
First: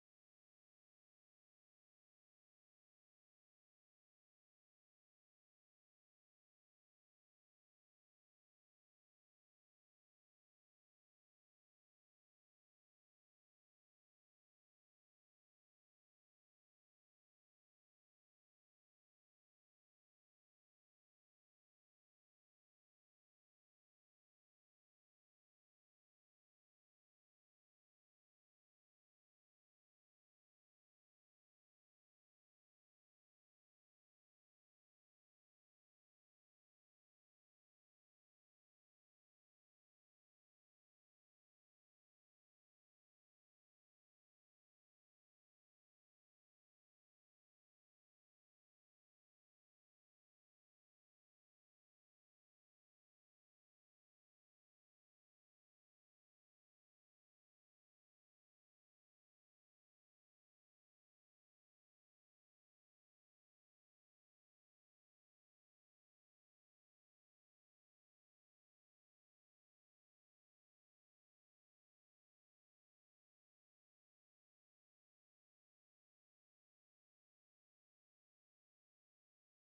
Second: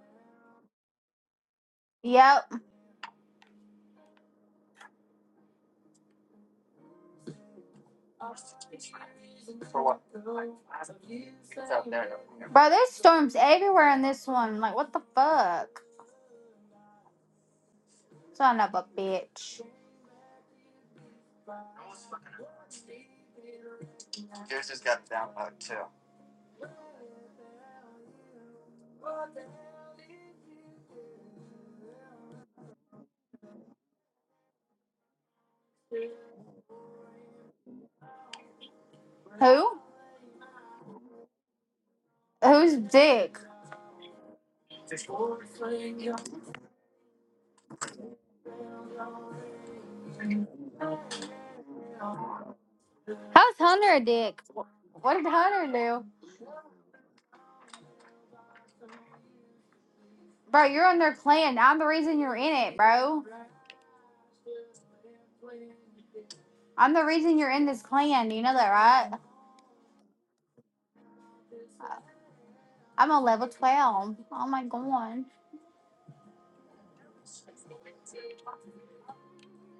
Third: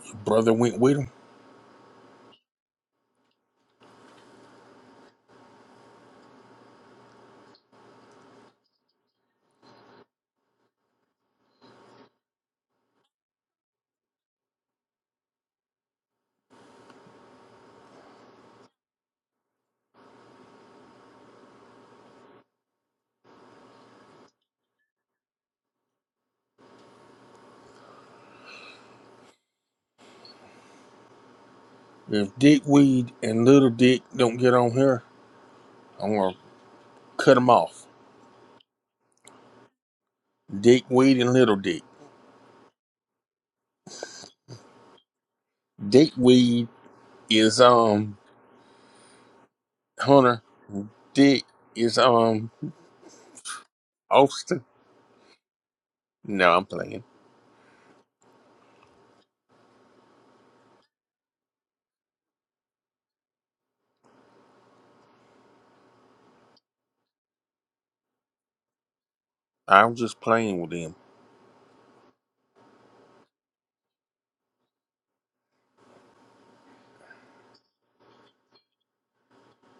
Speaker 2: Your brother went with him.
Speaker 1: Yep. Bro, there's storms everywhere in this one. Like, what the fuck? Son of a bitch.
Speaker 2: If Dick Weed and Little Dick don't get on here, I'm gonna cut cut 'em off.
Speaker 1: Who?
Speaker 2: Dickweed and Little Dick.
Speaker 1: Who's Dick?
Speaker 2: Dickweed is um Hunter. Dick is um
Speaker 1: How's Hunter a dick?
Speaker 2: Austin.
Speaker 1: What did Hunter do?
Speaker 2: No, I'm playing.
Speaker 1: Bro, you're on their clan. I'm the reason you're in it, bro. I'm the reason you're in this clan. You know that, right?
Speaker 2: I'm just playing with them.
Speaker 1: Uh, I'm a level 12. Oh my god.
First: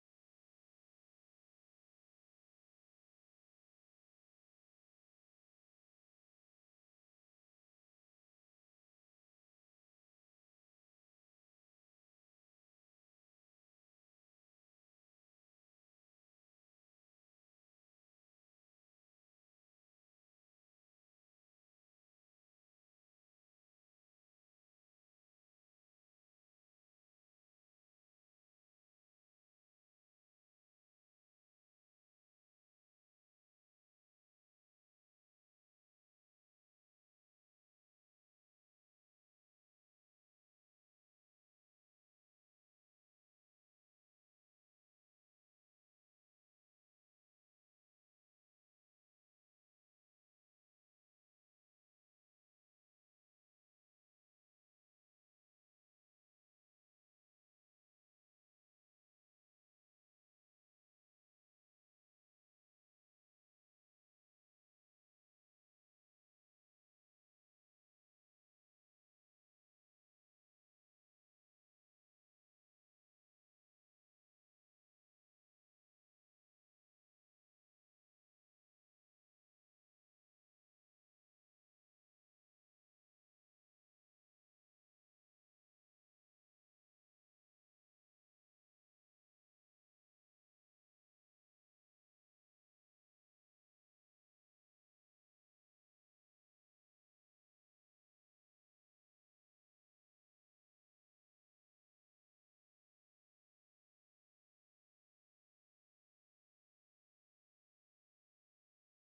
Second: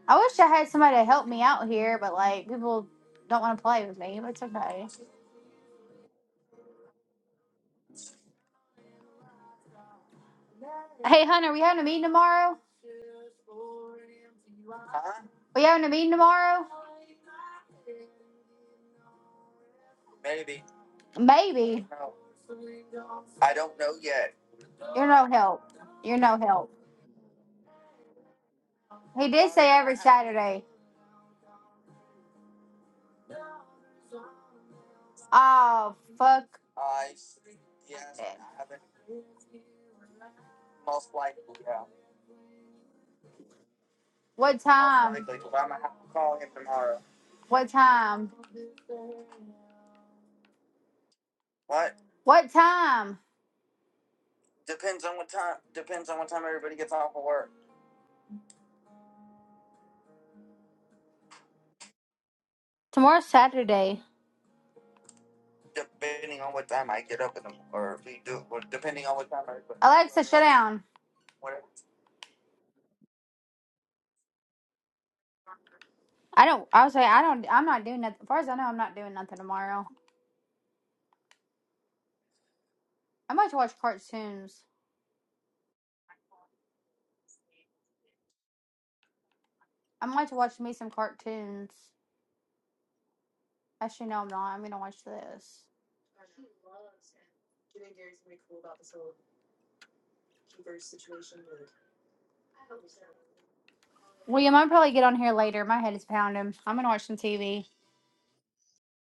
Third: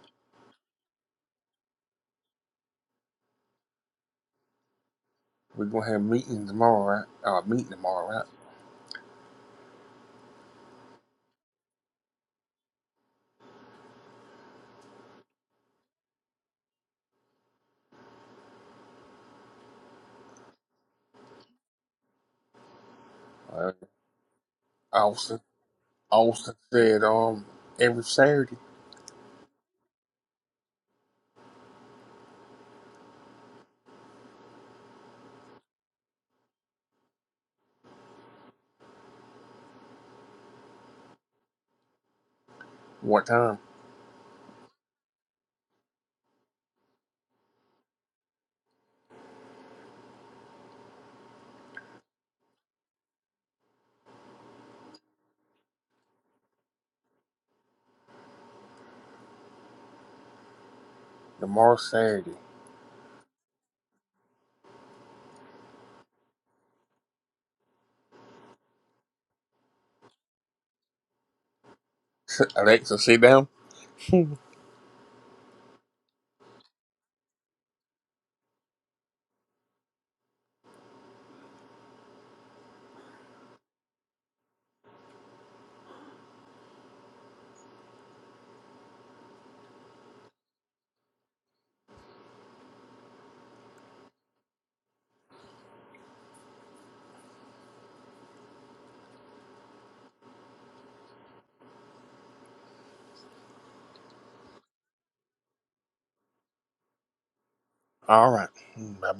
Speaker 1: I wish I had somebody to help me out here, but like, people don't want to play with me, but it's okay.
Speaker 2: We're gonna have meeting tomorrow, right? Uh, meeting tomorrow, right?
Speaker 1: Hey, Hunter, we having a meeting tomorrow? We having a meeting tomorrow? Maybe. You're no help. You're no
Speaker 2: Austin
Speaker 1: help.
Speaker 2: said um every Saturday.
Speaker 1: He did say every Saturday. Oh, fuck.
Speaker 2: What time?
Speaker 1: What time? What time? What time?
Speaker 2: Tomorrow Saturday.
Speaker 1: Tomorrow's Saturday. Depending depending on on what what time time. I get up in the or we do, or depending on what time I. Alexa, shut down.
Speaker 2: Alexa, sit down.
Speaker 1: I don't. I was like, I don't. I'm not doing nothing. As far as I know, I'm not doing nothing tomorrow. I am to watch cartoons. I am to watch me some cartoons. Actually, no, I'm not. I'm gonna watch this. William, I'll probably get on here later. My head is pounding. I'm gonna watch some TV.
Speaker 2: All right. Bye bye.